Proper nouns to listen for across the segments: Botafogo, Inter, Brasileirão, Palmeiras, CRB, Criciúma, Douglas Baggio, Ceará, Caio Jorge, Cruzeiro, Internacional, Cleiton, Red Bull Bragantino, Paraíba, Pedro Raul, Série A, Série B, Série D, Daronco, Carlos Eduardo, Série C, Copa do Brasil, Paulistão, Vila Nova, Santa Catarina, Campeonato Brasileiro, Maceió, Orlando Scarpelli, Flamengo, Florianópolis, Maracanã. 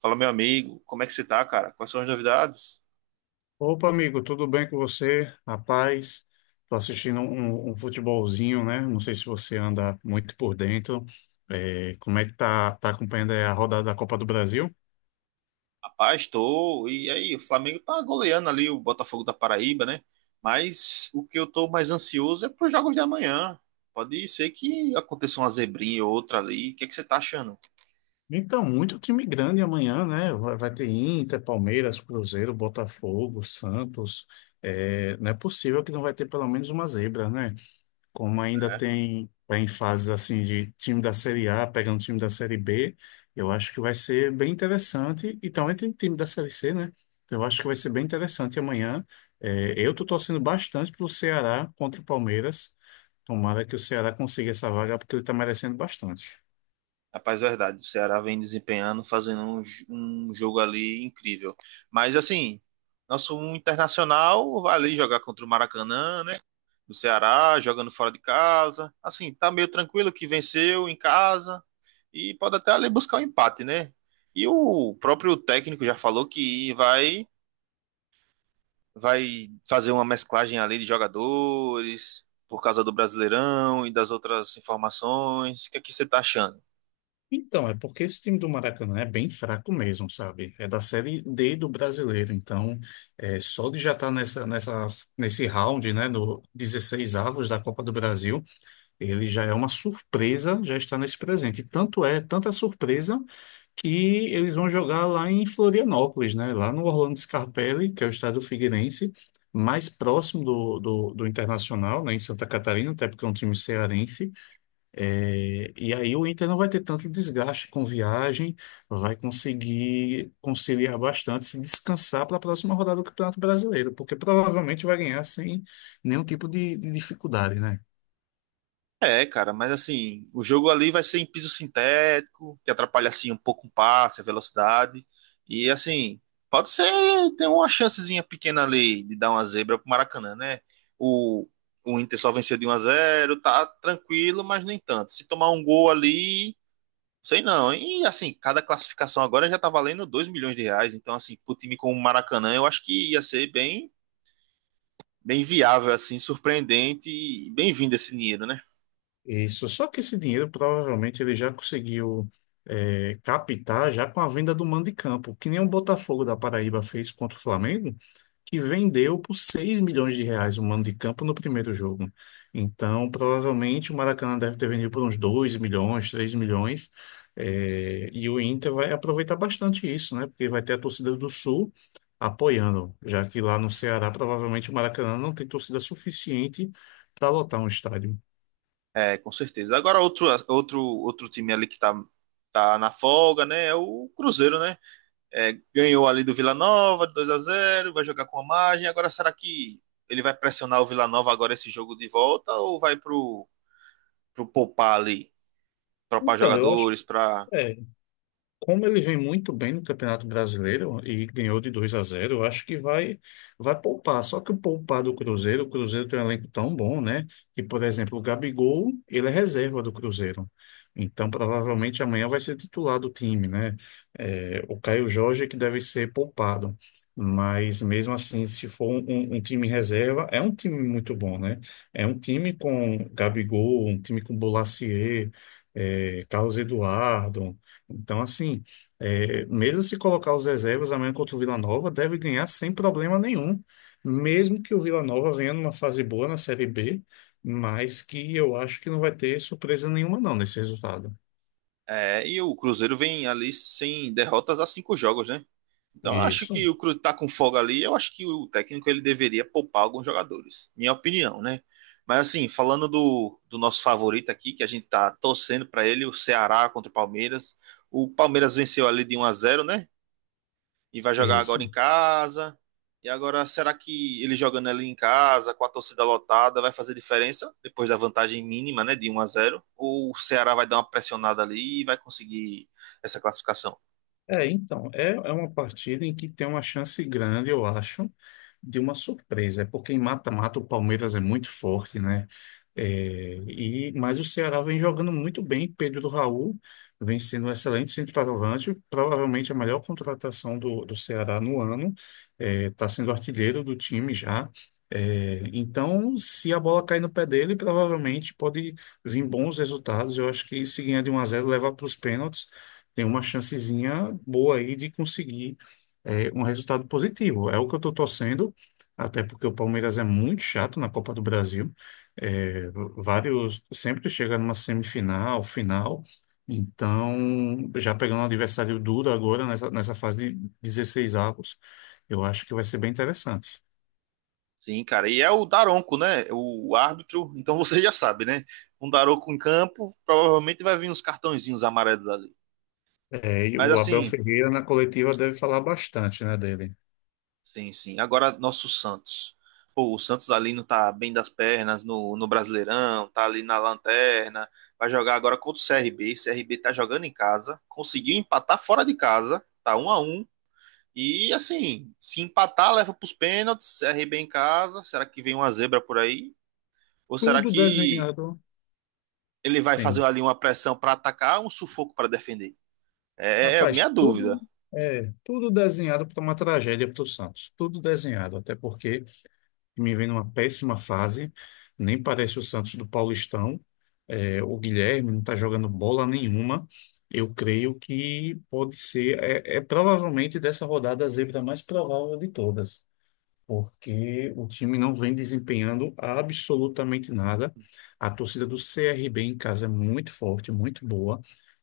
Fala, meu amigo, como é que você tá, cara? Quais são as novidades? Opa, amigo, tudo bem com você? Rapaz, tô assistindo um futebolzinho, né? Não sei se você anda muito por dentro. É, como é que tá acompanhando aí a rodada da Copa do Brasil? Rapaz, tô. E aí, o Flamengo tá goleando ali o Botafogo da Paraíba, né? Mas o que eu tô mais ansioso é pros jogos de amanhã. Pode ser que aconteça uma zebrinha ou outra ali. O que é que você tá achando? Então, muito time grande amanhã, né? Vai ter Inter, Palmeiras, Cruzeiro, Botafogo, Santos. É, não é possível que não vai ter pelo menos uma zebra, né? Como ainda tem, tá em fases assim de time da Série A pegando time da Série B, eu acho que vai ser bem interessante. E também tem time da Série C, né? Então, eu acho que vai ser bem interessante amanhã. É, eu tô torcendo bastante pro Ceará contra o Palmeiras. Tomara que o Ceará consiga essa vaga, porque ele tá merecendo bastante. Rapaz, é verdade. O Ceará vem desempenhando, fazendo um jogo ali incrível. Mas, assim, nosso internacional vai ali jogar contra o Maracanã, né? Do Ceará, jogando fora de casa. Assim, tá meio tranquilo que venceu em casa e pode até ali buscar um empate, né? E o próprio técnico já falou que vai fazer uma mesclagem ali de jogadores por causa do Brasileirão e das outras informações. O que é que você tá achando? Então, é porque esse time do Maracanã é bem fraco mesmo, sabe? É da Série D do brasileiro, então só de já estar nesse round, né, do 16 avos da Copa do Brasil, ele já é uma surpresa, já está nesse presente. Tanto é, tanta surpresa, que eles vão jogar lá em Florianópolis, né? Lá no Orlando Scarpelli, que é o estádio figueirense, mais próximo do Internacional, né? Em Santa Catarina, até porque é um time cearense. É, e aí o Inter não vai ter tanto desgaste com viagem, vai conseguir conciliar bastante, se descansar para a próxima rodada do Campeonato Brasileiro, porque provavelmente vai ganhar sem nenhum tipo de dificuldade, né? É, cara, mas assim, o jogo ali vai ser em piso sintético, que atrapalha assim um pouco o passe, a velocidade. E assim, pode ser ter uma chancezinha pequena ali de dar uma zebra pro Maracanã, né? O, o Inter só venceu de 1-0, tá tranquilo, mas nem tanto. Se tomar um gol ali, sei não. E assim, cada classificação agora já tá valendo 2 milhões de reais, então assim, pro time como o Maracanã, eu acho que ia ser bem bem viável assim, surpreendente e bem-vindo esse dinheiro, né? Isso, só que esse dinheiro provavelmente ele já conseguiu captar já com a venda do mando de campo, que nem o Botafogo da Paraíba fez contra o Flamengo, que vendeu por 6 milhões de reais o mando de campo no primeiro jogo. Então, provavelmente o Maracanã deve ter vendido por uns 2 milhões, 3 milhões, e o Inter vai aproveitar bastante isso, né? Porque vai ter a torcida do Sul apoiando, já que lá no Ceará provavelmente o Maracanã não tem torcida suficiente para lotar um estádio. É, com certeza. Agora, outro time ali que tá, tá na folga, né? É o Cruzeiro, né? É, ganhou ali do Vila Nova, 2-0 vai jogar com a margem. Agora, será que ele vai pressionar o Vila Nova agora esse jogo de volta ou vai pro, pro poupar ali, poupar Então, eu jogadores, pra. É, como ele vem muito bem no Campeonato Brasileiro e ganhou de 2-0, eu acho que vai poupar. Só que o poupar do Cruzeiro, o Cruzeiro tem um elenco tão bom, né? Que, por exemplo, o Gabigol, ele é reserva do Cruzeiro. Então, provavelmente amanhã vai ser titular do time, né? É, o Caio Jorge é que deve ser poupado. Mas mesmo assim, se for um time reserva, é um time muito bom, né? É um time com Gabigol, um time com Bolasie, Carlos Eduardo. Então, assim, mesmo se colocar os reservas amanhã contra o Vila Nova, deve ganhar sem problema nenhum. Mesmo que o Vila Nova venha numa fase boa na Série B, mas que eu acho que não vai ter surpresa nenhuma, não, nesse resultado. É, e o Cruzeiro vem ali sem derrotas há 5 jogos, né? Então, eu acho Isso, que o Cruzeiro está com folga ali. Eu acho que o técnico ele deveria poupar alguns jogadores. Minha opinião, né? Mas assim, falando do nosso favorito aqui, que a gente tá torcendo para ele, o Ceará contra o Palmeiras. O Palmeiras venceu ali de 1-0, né? E vai jogar agora isso. em casa. E agora, será que ele jogando ali em casa, com a torcida lotada, vai fazer diferença depois da vantagem mínima, né, de 1-0? Ou o Ceará vai dar uma pressionada ali e vai conseguir essa classificação? Então, uma partida em que tem uma chance grande, eu acho, de uma surpresa. É porque em mata-mata o Palmeiras é muito forte, né? É, mas o Ceará vem jogando muito bem. Pedro Raul vem sendo um excelente centroavante, provavelmente a melhor contratação do Ceará no ano. Está sendo artilheiro do time já. Então, se a bola cair no pé dele, provavelmente pode vir bons resultados. Eu acho que se ganhar de 1-0 levar para os pênaltis tem uma chancezinha boa aí de conseguir um resultado positivo. É o que eu estou torcendo, até porque o Palmeiras é muito chato na Copa do Brasil. É, Vários sempre chega numa semifinal, final. Então, já pegando um adversário duro agora nessa fase de 16 avos, eu acho que vai ser bem interessante. Sim, cara. E é o Daronco, né? O árbitro. Então você já sabe, né? Um Daronco em campo, provavelmente vai vir uns cartõezinhos amarelos ali. E Mas o Abel assim, Ferreira na coletiva deve falar bastante, né, dele. sim, sim. Agora nosso Santos. Pô, o Santos ali não tá bem das pernas no Brasileirão, tá ali na lanterna. Vai jogar agora contra o CRB. CRB tá jogando em casa, conseguiu empatar fora de casa, tá 1-1. E assim, se empatar, leva pros pênaltis, CRB em casa. Será que vem uma zebra por aí? Ou será Tudo que desenhado. ele vai fazer Sim. ali uma pressão para atacar, um sufoco para defender. É Rapaz, minha dúvida. Tudo desenhado para uma tragédia para o Santos. Tudo desenhado, até porque me vem numa péssima fase. Nem parece o Santos do Paulistão. O Guilherme não está jogando bola nenhuma. Eu creio que pode ser, provavelmente dessa rodada a zebra mais provável de todas porque o time não vem desempenhando absolutamente nada. A torcida do CRB em casa é muito forte, muito boa.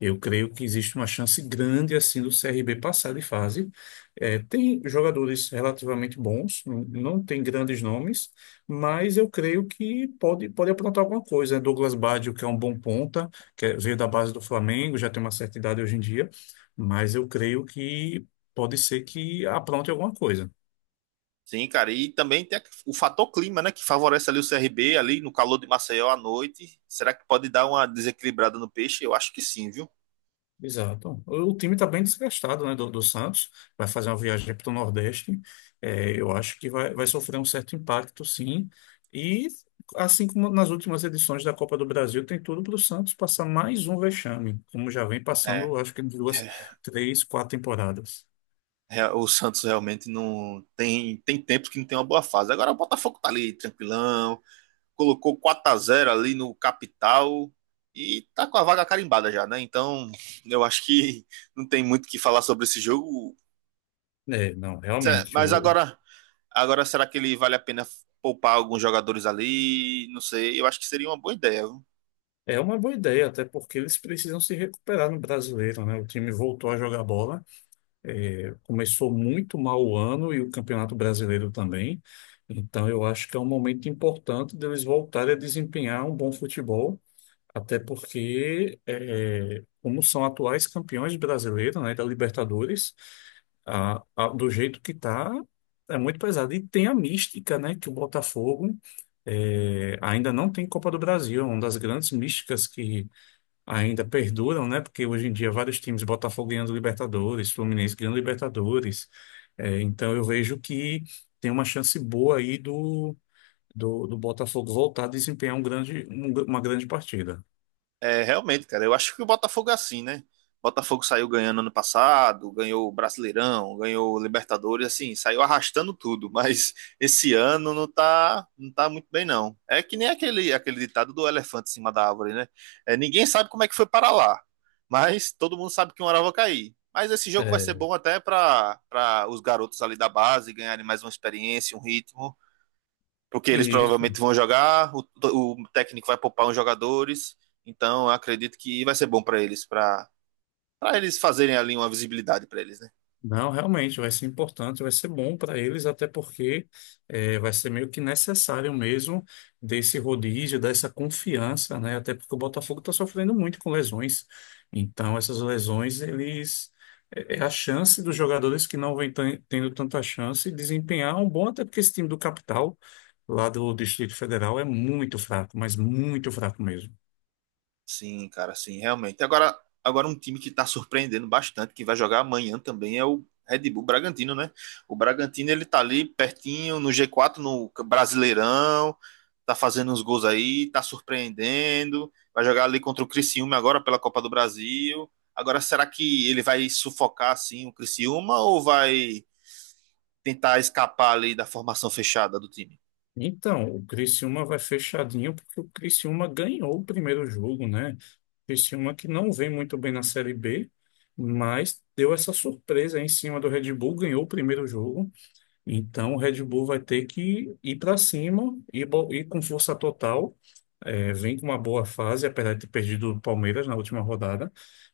Eu creio que existe uma chance grande assim do CRB passar de fase. Tem jogadores relativamente bons, não tem grandes nomes, mas eu creio que pode aprontar alguma coisa. Douglas Baggio, que é um bom ponta, veio da base do Flamengo, já tem uma certa idade hoje em dia, mas eu creio que pode ser que apronte alguma coisa. Sim, cara, e também tem o fator clima, né, que favorece ali o CRB ali no calor de Maceió à noite. Será que pode dar uma desequilibrada no peixe? Eu acho que sim, viu? Exato. O time está bem desgastado, né, do Santos. Vai fazer uma viagem para o Nordeste. Eu acho que vai sofrer um certo impacto, sim. E, assim como nas últimas edições da Copa do Brasil, tem tudo para o Santos passar mais um vexame, como já vem É, passando, acho que duas, é três, quatro temporadas. O Santos realmente não tem tempos que não tem uma boa fase. Agora o Botafogo tá ali tranquilão, colocou 4-0 ali no capital e tá com a vaga carimbada já, né? Então, eu acho que não tem muito o que falar sobre esse jogo. É, não, realmente. Mas agora, Agora, será que ele vale a pena poupar alguns jogadores ali? Não sei. Eu acho que seria uma boa ideia, viu? É uma boa ideia, até porque eles precisam se recuperar no brasileiro, né? O time voltou a jogar bola. Começou muito mal o ano e o Campeonato Brasileiro também. Então, eu acho que é um momento importante deles voltarem a desempenhar um bom futebol, até porque, como são atuais campeões brasileiros, né, da Libertadores, do jeito que está, é muito pesado. E tem a mística, né, que o Botafogo ainda não tem Copa do Brasil, é uma das grandes místicas que ainda perduram, né? Porque hoje em dia vários times, Botafogo ganhando Libertadores, Fluminense ganhando Libertadores. Então eu vejo que tem uma chance boa aí do Botafogo voltar a desempenhar uma grande partida. É, realmente, cara. Eu acho que o Botafogo é assim, né? Botafogo saiu ganhando ano passado, ganhou o Brasileirão, ganhou o Libertadores, assim, saiu arrastando tudo, mas esse ano não tá, não tá muito bem, não. É que nem aquele ditado do elefante em cima da árvore, né? É, ninguém sabe como é que foi para lá, mas todo mundo sabe que uma hora vai cair. Mas esse jogo vai ser É, bom até para os garotos ali da base ganharem mais uma experiência, um ritmo. Porque eles Isso. provavelmente vão jogar, o técnico vai poupar uns jogadores, então eu acredito que vai ser bom para eles fazerem ali uma visibilidade para eles, né? Não, realmente vai ser importante, vai ser bom para eles, até porque vai ser meio que necessário mesmo desse rodízio, dessa confiança, né? Até porque o Botafogo está sofrendo muito com lesões. Então, essas lesões, eles é é a chance dos jogadores que não vêm tendo tanta chance de desempenhar um bom, até porque esse time do capital, lá do Distrito Federal, é muito fraco, mas muito fraco mesmo. Sim, cara, sim, realmente. Agora, um time que está surpreendendo bastante, que vai jogar amanhã também, é o Red Bull Bragantino, né? O Bragantino, ele tá ali pertinho no G4, no Brasileirão, tá fazendo uns gols aí, tá surpreendendo, vai jogar ali contra o Criciúma agora pela Copa do Brasil. Agora, será que ele vai sufocar, assim, o Criciúma ou vai tentar escapar ali da formação fechada do time? Então, o Criciúma vai fechadinho porque o Criciúma ganhou o primeiro jogo, né? O Criciúma que não vem muito bem na Série B, mas deu essa surpresa aí em cima do Red Bull, ganhou o primeiro jogo. Então, o Red Bull vai ter que ir para cima e ir com força total. É, vem com uma boa fase, apesar de ter perdido o Palmeiras na última rodada,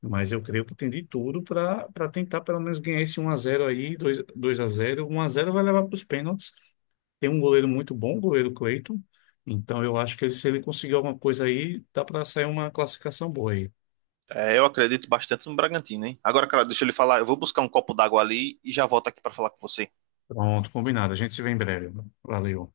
mas eu creio que tem de tudo para tentar pelo menos ganhar esse 1-0 aí, dois a zero, 1-0 vai levar para os pênaltis. Tem um goleiro muito bom, o goleiro Cleiton. Então eu acho que se ele conseguir alguma coisa aí, dá para sair uma classificação boa aí. É, eu acredito bastante no Bragantino, hein? Agora, cara, deixa ele falar. Eu vou buscar um copo d'água ali e já volto aqui pra falar com você. Pronto, combinado. A gente se vê em breve. Valeu.